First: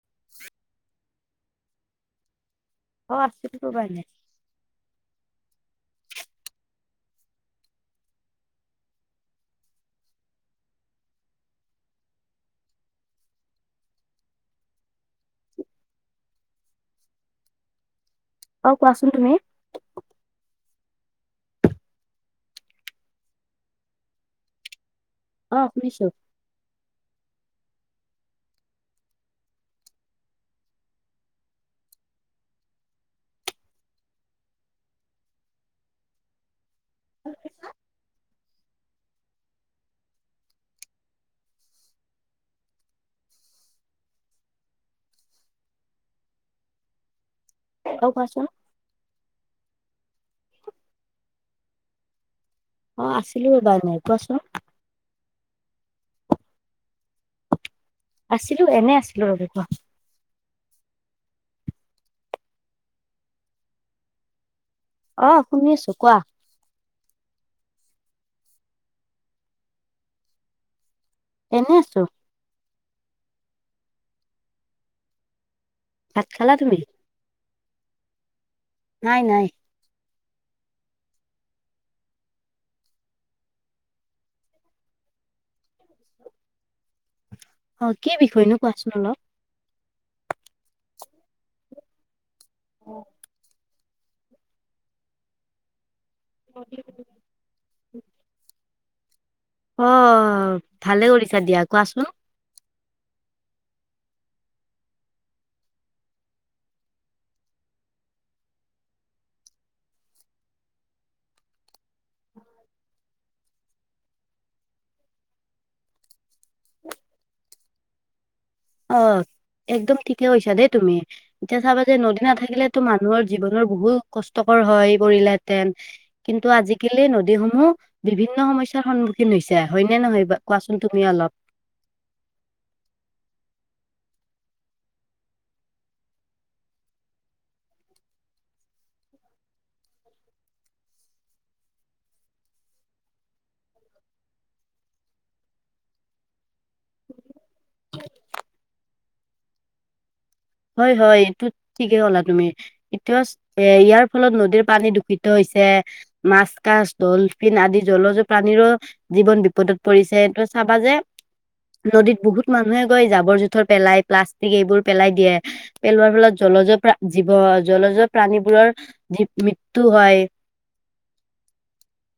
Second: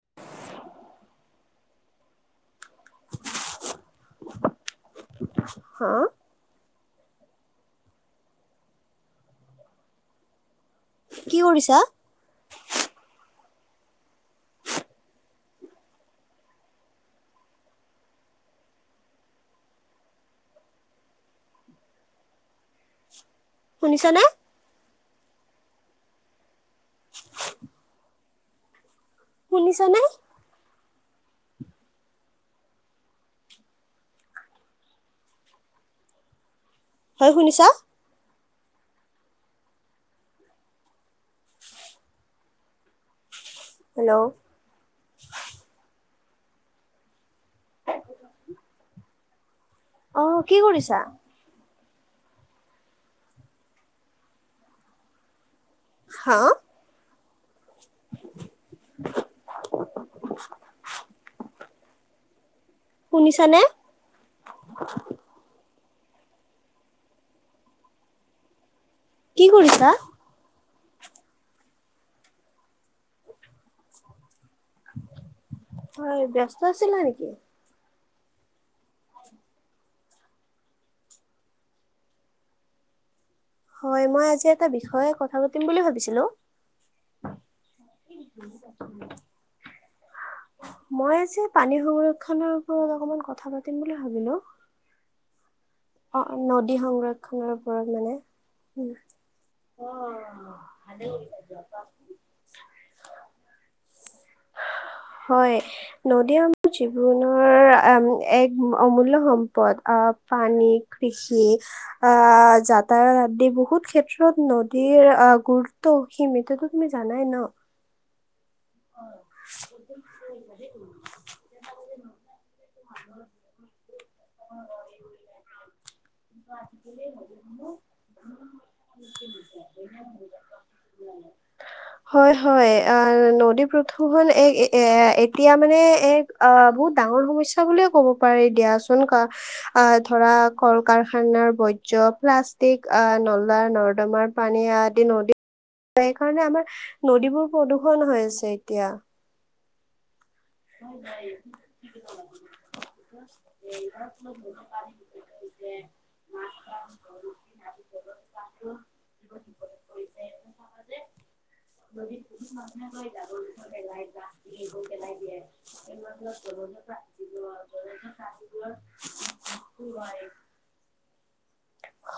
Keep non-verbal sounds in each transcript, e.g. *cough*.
*unintelligible* অ সেইটোকাৰণে হা কি কৰিছা? অ কোৱাচোন তুমি। শুনিছা নে? আহ শুনিছো। শুনিছা নাই? হয় শুনিছা? হেল্ল'! অ কোৱাচোন আহ কি কৰিছা অ আছিলো এইবাৰ এনেই কোৱাচোন হা আছিলো এনে আছিলো ৰাতিপুৱা শুনিছা নে? অ শুনি আছো। কোৱা কি কৰিছা। এনে আছো হয় ভাত খালা ব্যস্ত তুমি? আছিলা নেকি? নাই নাই। হয় মই আজি এটা বিষয়ে কথা পাতিম বুলি ভাবিছিলো। অ কি বিষয়েনো কোৱাচোন অলপ। মই যে পানী সহুৰ এইানৰওপৰত অকমান কথা পা ম বুলি ভাবিলো অ নদী সংৰক্ষণৰ ওপৰত মানে। উম। আহ ভালে কৰিছা দিয়া কোৱাচোন। হয় নদী আমাৰ জীৱনৰ এক অমূল্য সম্পদ আহ পানী কৃষি আহ যাতায়াত আদি বহুত ক্ষেত্ৰত নদীৰ আহ গুৰুত্ব সীমিত তোতো তুমি জানাই ন আহ একদম ঠিকে কৈছা দেই তুমি এতিয়া চাবা যে নদী নাথাকিলেতো মানুহৰ জীৱনৰ বহুত কষ্টকৰ হৈ পৰিলেহেতেন কিন্তু আজিকালি নদীসমূহ বিভিন্ন সমস্যাৰ সন্মুখীন হৈছে হয়নে নহয় কোৱাচোন তুমি অলপ হয় হয় আহ নদী প্ৰদূষণ এক এ এতিয়া মানে এক আহ বহুত ডাঙৰ সমস্যা বুলিয়ে ক'ব পাৰি দিয়াচোন। আহ ধৰা কল কাৰখানাৰ বৰ্জয় প্লাষ্টিক আহ নলা নৰ্দমাৰ পানী আদি নদী সেই কাৰণে আমাৰ নদীবোৰ প্ৰদূষন হৈ আছে। এতিয়া হয়, হয় এইটো ঠিকে ক'লা তুমি, এতিয়া এ ইয়াৰ ফলত নদীৰ পানী দূষিত হৈছে মাছ কছ ডলফিন আদি জলজ প্ৰাানীৰো জীৱন বিপদত পৰিছে, এইটো চাবা যে নদীত বহুত মানুহে গৈ জাবৰ জোথৰ পেলাই প্লাষ্টিক এইবোৰ পেলাই দিয়ে। পেলোৱাৰ ফলত জলজ জীৱ জলজ প্ৰাণীবোৰৰ জ মৃত্যু হয়।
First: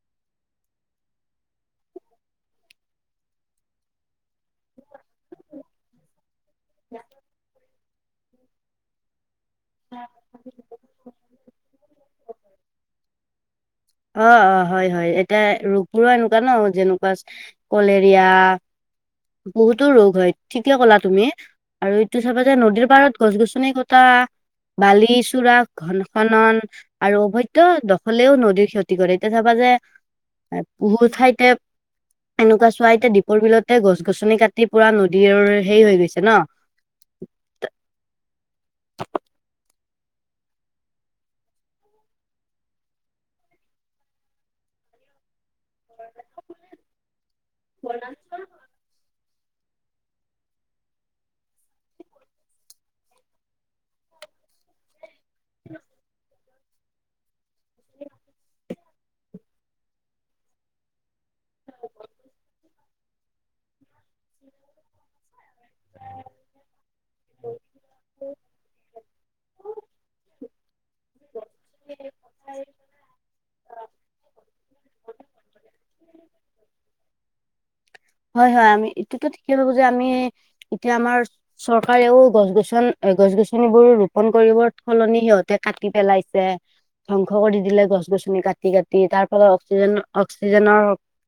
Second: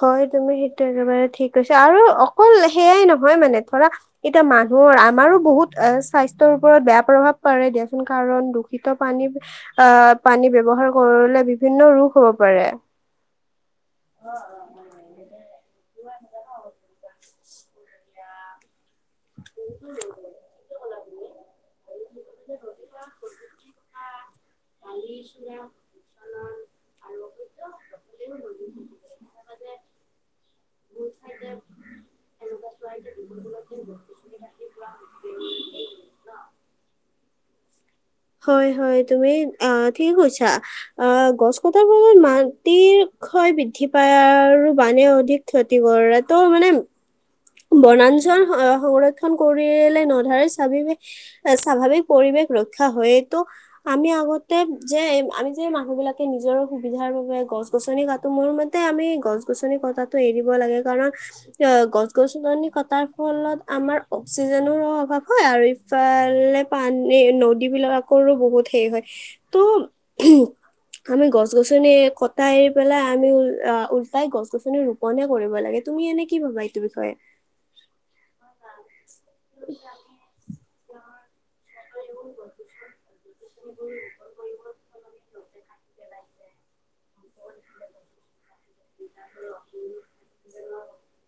হয় তুমি সেইটো একেবাৰে ঠিক কৈছ। আৰু অকল সেয়াই নহয় মানে ধৰা এতিয়া মানুহৰ আমাৰো বহুত স্বাস্থ্য ৰ ওপৰত বেয়া প্ৰভাৱ পাৰে দে কাৰণ দূষিত পানীৰ অ' পানী ব্যৱহাৰ কৰিলে বিভিন্ন ৰোগ হ'ব পাৰে। অ', অ', হয়, হয় এতিয়া ৰোগবোৰো এনেকুৱা ন যেনেকুৱা কলেৰিয়া হয়। বহুতো ৰোগ হয় ঠিকে ক'লা তুমি। আৰু এইটো চাবা যে নদীৰ পাৰত গছ গছনি কটা বালি চুৰা ঘন খনন আৰু অভৈদ্ দখলেও নদীৰ ক্ষতি এয়া চাবা যে বহু ঠাইতে এনেকুৱা চোৱাইতে দীপৰ বিলতে গছ গছনি কাটি পুৰা নদীৰ সেই হৈ গৈছে ন। হয়, হয় তুমি অ' ঠিক কৈছা। অ' গছ কটাৰ ফলত মাটিৰ ক্ষয় বৃদ্ধি পায় আৰু বানে অধিক ক্ষতি কৰে। তো মানে বনাঞ্চল সং নন কৰিলে নধৰে স্বা স্বাভাৱিক পৰিৱেশ ৰক্ষা হয়েতো। আমি আগতে যে আমি যে মানুহ বিলাকে নিজৰ সুবিধাৰ বাবে গছ গছনি কাটো, মোৰ মতে আমি গছ গছনি কটিটো এৰিব লাগে। কাৰণ এ গছ ছনি কটাৰ ফলত আমাৰ অক্সিজেনৰ অভাৱ হয় আৰু ইফালে পানী নদী বিলাকৰো বহুত সেই হয়। ত' আমি গছ গছনি কটা এৰি পেলাই আমি উল তাই গছ গছনি ৰোপনহে কৰিব লাগে তুমি এনে কি ভাবা এইটো বিষয়ে? হয়, হয় আমি এইটোতো ঠিকেই ভাবো যে আমি এতিয়া আমাৰ চৰকাৰেও গছ গছনি এ গছ গছনিবোৰ ৰোপন কৰিবৰ সলনি সিহঁতে কাটি পেলাইছে ধ্বংস কৰি দিলে, গছ গছনি কাটি কাটি তাৰ ফলত অক্সিজেন অক্সিজেনৰ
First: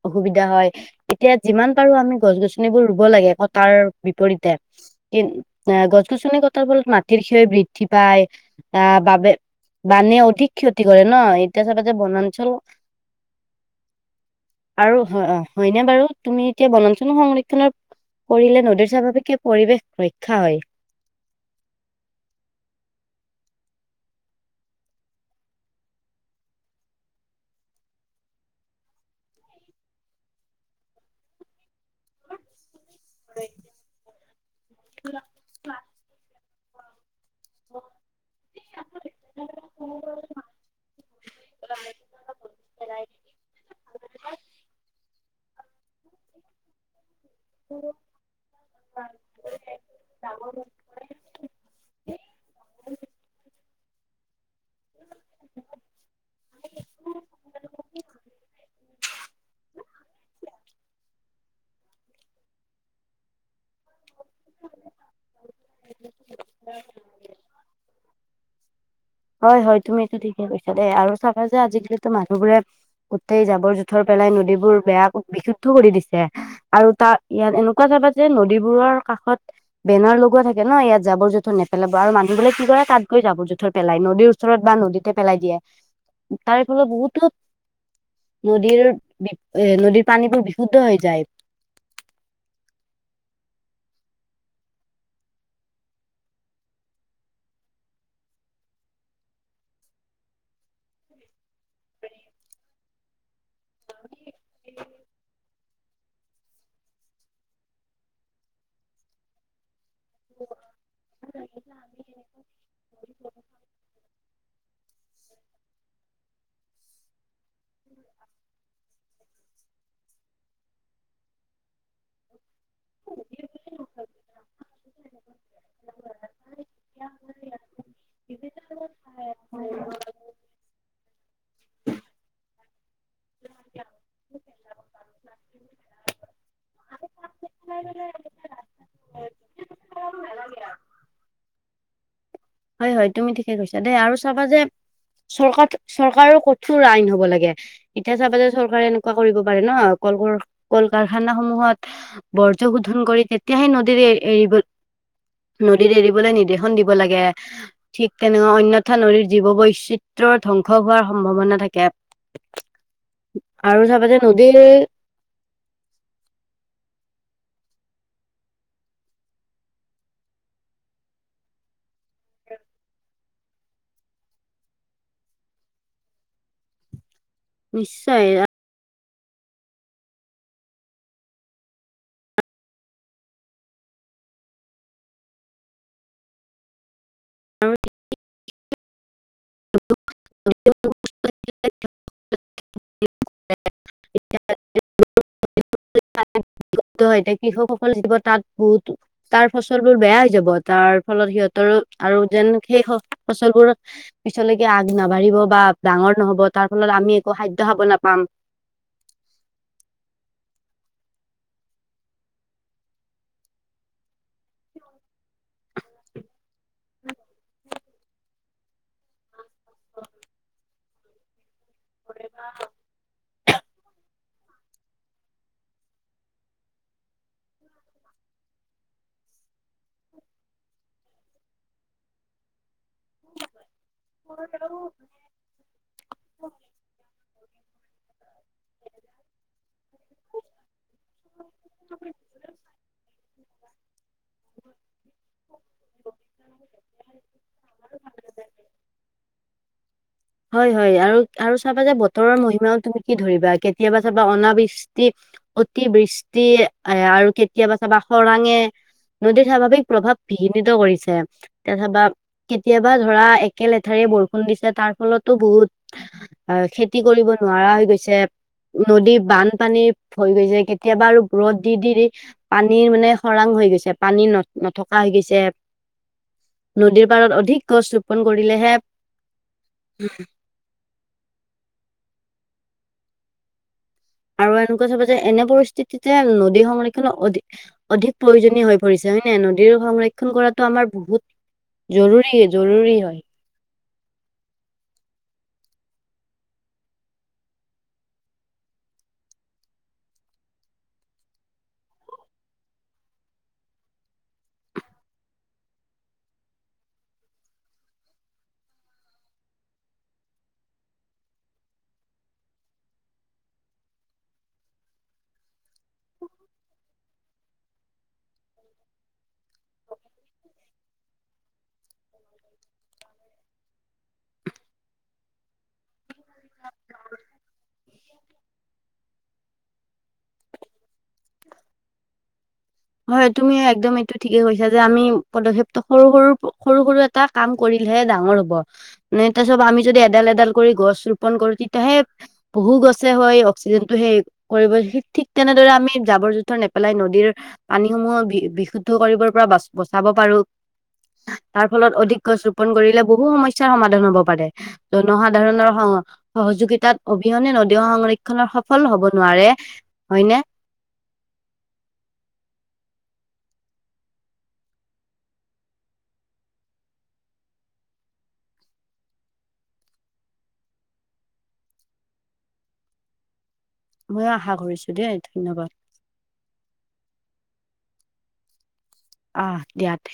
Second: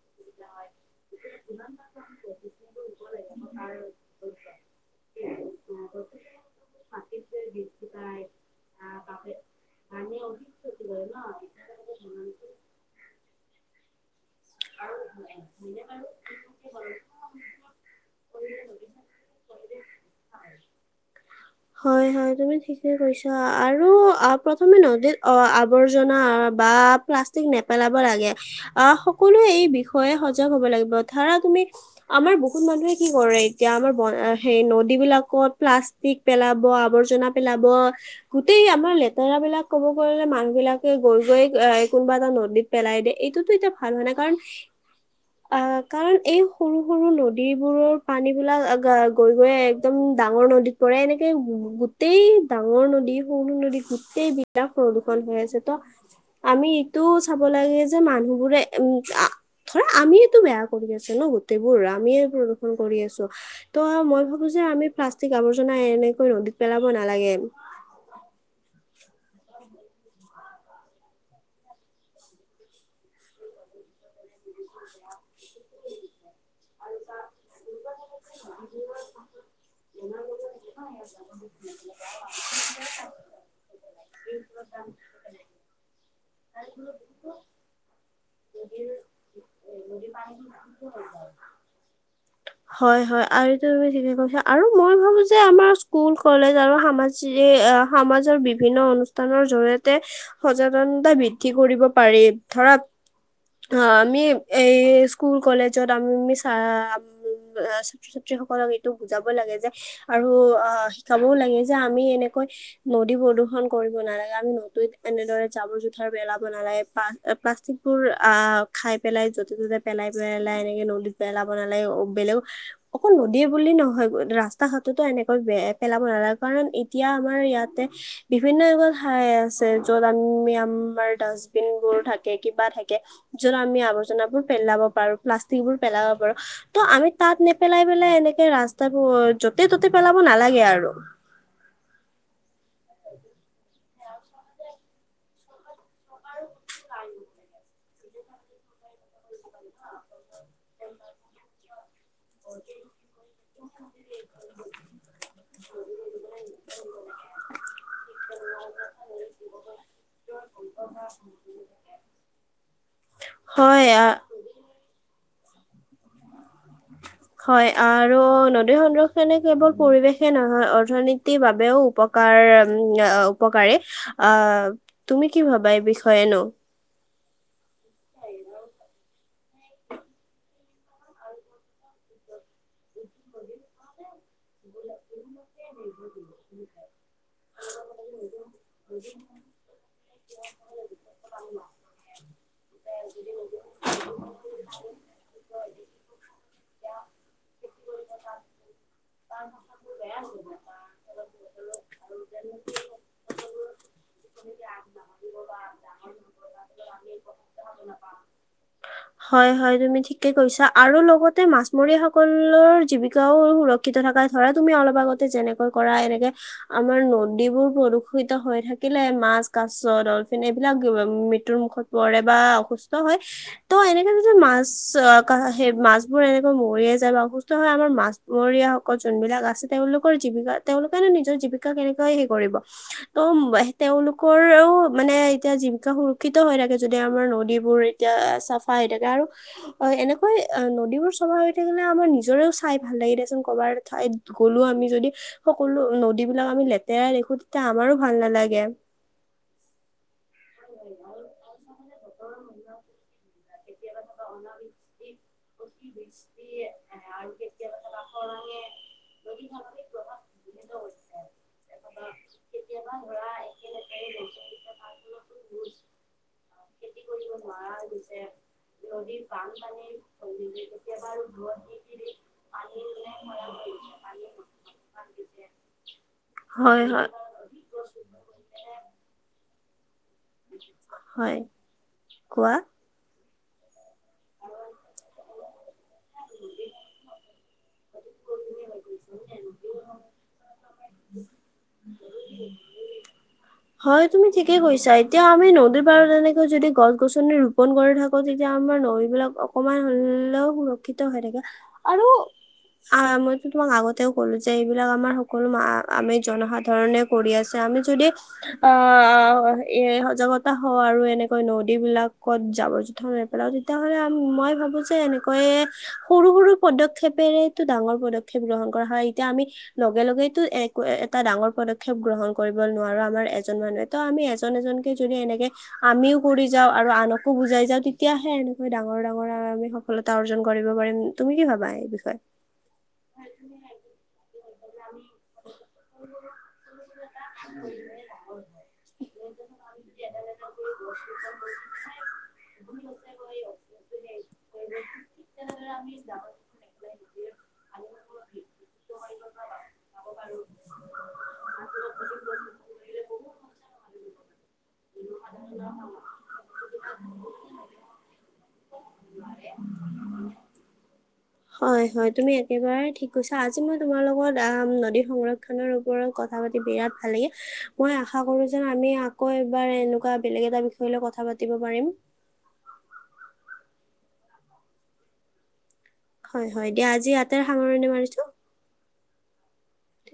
অসুবিধা হয় এতিয়া। যিমান পাৰো আমি গছ গছনিবোৰ ৰুব লাগে কটাৰ বিপৰীতে। কি গছ গছনি কটাৰ ফলত মাটিৰ ক্ষয় বৃদ্ধি পায় আহ বাবে বানে অধিক ক্ষতি কৰে ন। এতিয়া চাবা যে বন ঞ্চলত, আৰু হয় অ' হয়নে বাৰু? তুমি এতিয়া বনাঞ্চল সংৰক্ষণ কৰিলে নদীৰ স্বাভাৱিকে পৰিৱেশ ৰক্ষা হয়। হয়, হয়, তুমি ঠিকে কৈছা আৰু অ' প্ৰথমে নদীত অ' আৱৰ্জনা বা পল নেপেলাব লাগে আহ সকলোৱে এই বিষয়ে সজাগ হব লাগিব ধাৰা তুমি আমাৰ বহুত মানুহে, কি কৰে এতিয়া আমাৰ সেই নদী বিলাকত প্লাষ্টিক পেলাব। আৱৰ্জনা পেলাব গোটেই আমাৰ লেতেৰা বিলাক ক'ব গলে মানুহ বিলাকে গৈ-গৈ। এটা নদীত পেলাই দিয়ে এইটোতো এতিয়া ভাল হয় ন কাৰণ। অ কাৰণ এই সৰু-সৰু নদী নদীবোৰৰ পানীবিলাক গৈ-গৈ একদম ডাঙৰ নদীত পৰে এনেকে গোটেই ডাঙৰ নদী সৰু-সৰু নদীত গো তে বি বিলাক প্ৰদূৰষণ হৈ আছে ত আমি। চাব লাগে যে মানুহবোৰে উম ধৰা আমিয়ো বেয়া কৰি আছোঁ। ন গোটেইবোৰ আমিয়ে প্ৰদূষন কৰি আছো ত' মই। যে আমি প্লষ্টিক আ বৰ্জনা এনে নদীত পেলাব নালাগে। হয়-হয় তুমিটো ঠিকে কৈছা দেই আৰু চাবা যে আজিকালিতো মানুহবোৰে গোটেই জাবৰ জোথৰ পেলাই ন নীবোৰ বেয়া বিশুদ্ধ কৰি দিছে আৰু তাত ইয়াত এনেকুৱা যাবা যে নদীবোৰৰ কাষত বেনাৰ লগোৱা থাকে ন ইয়াত জাবৰ জোঁথৰ নেপেলাব আৰু মানুহ বোলে কি কৰে তাত গৈ জাবৰ-জোথৰ। পেলাই ওচৰত বা নদীতে পেলাই দিয়ে। তাৰে ফলত বহুতো ন এ নদীৰ পানীবোৰ বিশুদ্ধ হৈ যায়। তু ঠিকে কৈছা আৰু মই ভাবো যে আমাৰ স্কুল-কলেজ আৰু সাজ সমাজৰ বিভিন্ন অনুষ্ঠানৰ জৰিয়তে সচেতনতা বৃদ্ধি কৰিব পাৰি ধৰা। অমি এই স্কুল-কলেজত আমি চ ছাত্ৰ-ছাত্ৰী সকলক এইটো বুজাব লাগে যে, আৰু অ' শিকাবও লাগে যে আমি এনেকৈ নদী প্ৰদূৰন কৰিব নালাগে আমি নদৈত এনেদৰে জাবৰ জোথাৰ পেলাব, পেলাব নালাগে পা-প্লাচটিকবোৰ আহ খাই পেলাই যতে ত'তে পেলাই পেলাই এনেকে নদীত পেলাব নালগে। বেলেগ অ অকল নদীয়ে বুলি নহয়। ৰাস্তা ঘাটোতো এনেকৈ পেলাব নালাগে। কাৰণ এতিয়া আমাৰ ইয়াতে বিভিন্ন এত ঠাই আছে য'ত আমি আমাৰ ডাষ্টবিন বোৰ থাকে কিবা থাকে। যত আমি আৱৰ্জাবোৰ পেলাব পাৰো প্লাষ্টিক বোৰ পেলাব পাৰো ত আমি তাত নে পেলাই-পেলাই এনেকে ৰাস্তা তাৰাপ য'তে-ত'তে পেলাব নালাগে আৰু। হয়-হয় তুমি ঠিকে কৈছা দেই আৰু চাবা যে চৰকাৰ চৰকাৰৰ কঠোৰ আইন হব লাগে। এতিয়া চাবা যে চৰকাৰে এনেকুৱা কৰিব পাৰে ন কল কল কাৰখানা সমূহত বৰ্জ শোধন কৰি তেতিয়াহে নদীৰ এ এৰিব নদীৰত এৰিবলৈ নিৰ্দেশন দিব লাগে। ঠিক তেনেকা নঅন্যথা নদীৰ জীৱ বৈচিত্ৰয়ৰ ধ্বংস হোৱাৰ সম্ভাৱনা থাকে হয় আৰু চাবা যে আ- নদীৰ হয় আৰু নদী সংৰক্ষনে কেৱল পৰিৱেশে নহয় অৰ্থনীতিৰ বাবেও উপকাৰ উপকাৰী। আহ তুমি কি ভাবা এই বিষয়েনো? নিশ্চয়। *unintelligible* কি হব *unintelligible* ফলি য তাত বহুত তাৰ ফচল বোৰ বেয়া হৈ যাব তাৰ ফলত সিহঁতৰো আৰু যেন সেই ফচলবোৰ পিছলৈকে আগ নাবাঢ়িব বা ডাঙৰ নহব, তাৰ ফলত আমি একো খাদ্য খাব নাপাম। হয়, হয়, তুমি ঠিকে কৈছা আৰু লগতে মাছমৰীয়া স সকলৰ জীৱিকাও সুৰক্ষিত থকা। ধৰা তুমি অলপ আগত যেনেকৈ কৰা এনেকে আমাৰ নদীবোৰ প্ৰদূষ ষিত হৈ থাকিলে মাছ কাছ ডলফিন এইবিলাক ৰ মুখত পৰে বা অসুস্থ হয়, ত'এনেকে যদি মাছ অ' কা হেই মাছ বোৰ এনেকৈ মৰিয়ে যে বা অসুস্থ হয় আমাৰ মাছমৰীয়াসকল যোনবিলাক আছে, তেওঁলোকৰ জীৱিকা তেওঁওলোকেনো নিজৰ জীৱিকা কেনেকৈ সে কৰিব। ত' তেওঁলোকৰও মানে এতিয়া জীৱিকা সুৰক্ষিত হৈ থাকে, যদি আমাৰ নদীবোৰ এতিয়া চাফা হৈ থাকে আৰু অ' এনেকৈ নদীবোৰ সমাৰ *unintelligible* তেনেকে হ'লে আমাৰ নিজৰেও চাই ভাল লাগে দেচোন, কবাৰ ঠাইত গ'লো আমি যদি সকলো নদীবিলাক আমি লেতেৰাই দেখো তেতিয়া আমাৰো ভাল নালাগে। হয়, হয় আৰু আৰু চাবা যে বতৰৰ মহিমাও তুমি কি ধৰিব যায়, কেতিয়াবা চাবা অনাবিষ্টি বৃষ্টি এ আৰু কেতিয়াবা চাবা খৰাঙে নদীৰ স্বাভাৱিক প্ৰভাৱ বিঘ্নিত কৰিছে, অথবা কেতিয়াবা ধৰা একে লেঠাৰিয়ে বৰষুণ দিছে তাৰ ফলতো বহুত আহ খেতি কৰিব নোৱাৰা হৈ গৈছে। নদী বানপানী হৈ গৈছে। কেতিয়াবা আৰু ৰ'দ দি দি দি পানীৰ মানে খৰাং হৈ গৈছে, পানী ন নথকা হৈ গৈছে। হয় নদীৰ হয় পাৰত অধিক গছ ৰোপন কৰিলেহে হয়। কোৱা? আৰু এনেকুৱা চাব যে এনে পৰিস্থিতিতে নদীৰ সংৰক্ষন অধিক অধিক প্ৰয়োজনীয় হৈ পৰিছে। হয়ে ন নদীৰ সংৰক্ষন কৰাতটো আমাৰ বহুত জৰুী জৰুী হয়। হয় তুমি ঠিকেই কৈছা, এতিয়া আমি নদীৰ পাৰত তেনেকৈ যদি গছ গছনি ৰোপন কৰি থাকো, তেতিয়া আমাৰ নদীবিলাক অকমান হ'লেও সুৰক্ষিত হৈ থাকে। আৰু আহ মইো তোমাক আগতেও ক'লো যে এইবিলাক আমাৰ সকলো আমি জনসাধাৰণে কৰি আছে। আমি যদি আহ এ সজাগতা হওঁ আৰু এনেকৈ নদী বিলাকত জাবৰ জোথৰ নেপেলাও, তেতিয়াাহ'লে মই ভাবো যে এনেকৈয়ে সৰু সৰু পদক্ষেপেৰেতো ডাঙৰ পদক্ষেপ গ্ৰহণ কৰা হয়। এতিয়া আমি লগে লগেইো একো এটা ডাঙৰ পদক্ষেপ গ্ৰহণ কৰিব নোৱাৰো। আমাৰ এজন মানুহে ত আমি এজন এজনকে যদি এনেকে আমিও কৰি যাওঁ আৰু আনকো বুজাই যাওঁ, তেতিয়াাহে এনেকৈ ডাঙৰ ডাঙৰ আৰু আমি সফলতা অৰ্জন কৰিব পাৰিম তুমি কি ভাবা এই বিষয়ে? হয় তুমি একদম এইটো ঠিকেই কৈছা। যে আমি পদক্ষেপটো সৰু সৰু সৰু সৰু এটা কাম কৰিলেহে ডাঙৰ হ'ব, মানে তাৰ চব আমি যদি এডাল এডাল কৰি গছ ৰোপন কৰো তেতিয়াহে বহু গছে হয় অক্সিজেনটো সেই কৰিব, ঠিক তেনেদৰে আমি জাবৰ জোথৰ নেপেলাই নদীৰ পানীসমূহ বিশুদ্ধ কৰিব পৰা বচাব পাৰো তাৰ ফলত অধিক গছ ৰোপন কৰিলে বহু সমস্যাৰ সমাধান হ'ব। পাৰে জনসাধাৰণৰ স সহযোগিতাত অবিহনে নদী সংৰক্ষণৰ সফল হব নোৱাৰে হয়নে? হয় হয় তুমি একেবাৰে ঠিক কৈছা আজি মই তোমাৰ লগত নদী সংক্ষণৰ ওপৰত কথা পাতি বিৰাট ভাল লাগিল, মই আশা কঁৰো যে আকৌ এবাৰ বেলেগ এ বিষয় কথা পাতিব পাৰিম। মই আশা কৰিছো দেই ধন্যবাদ। হয়, হয় দিয়া আজি আটাই সামৰণি মাৰিছোদ আহ দিয়াতে।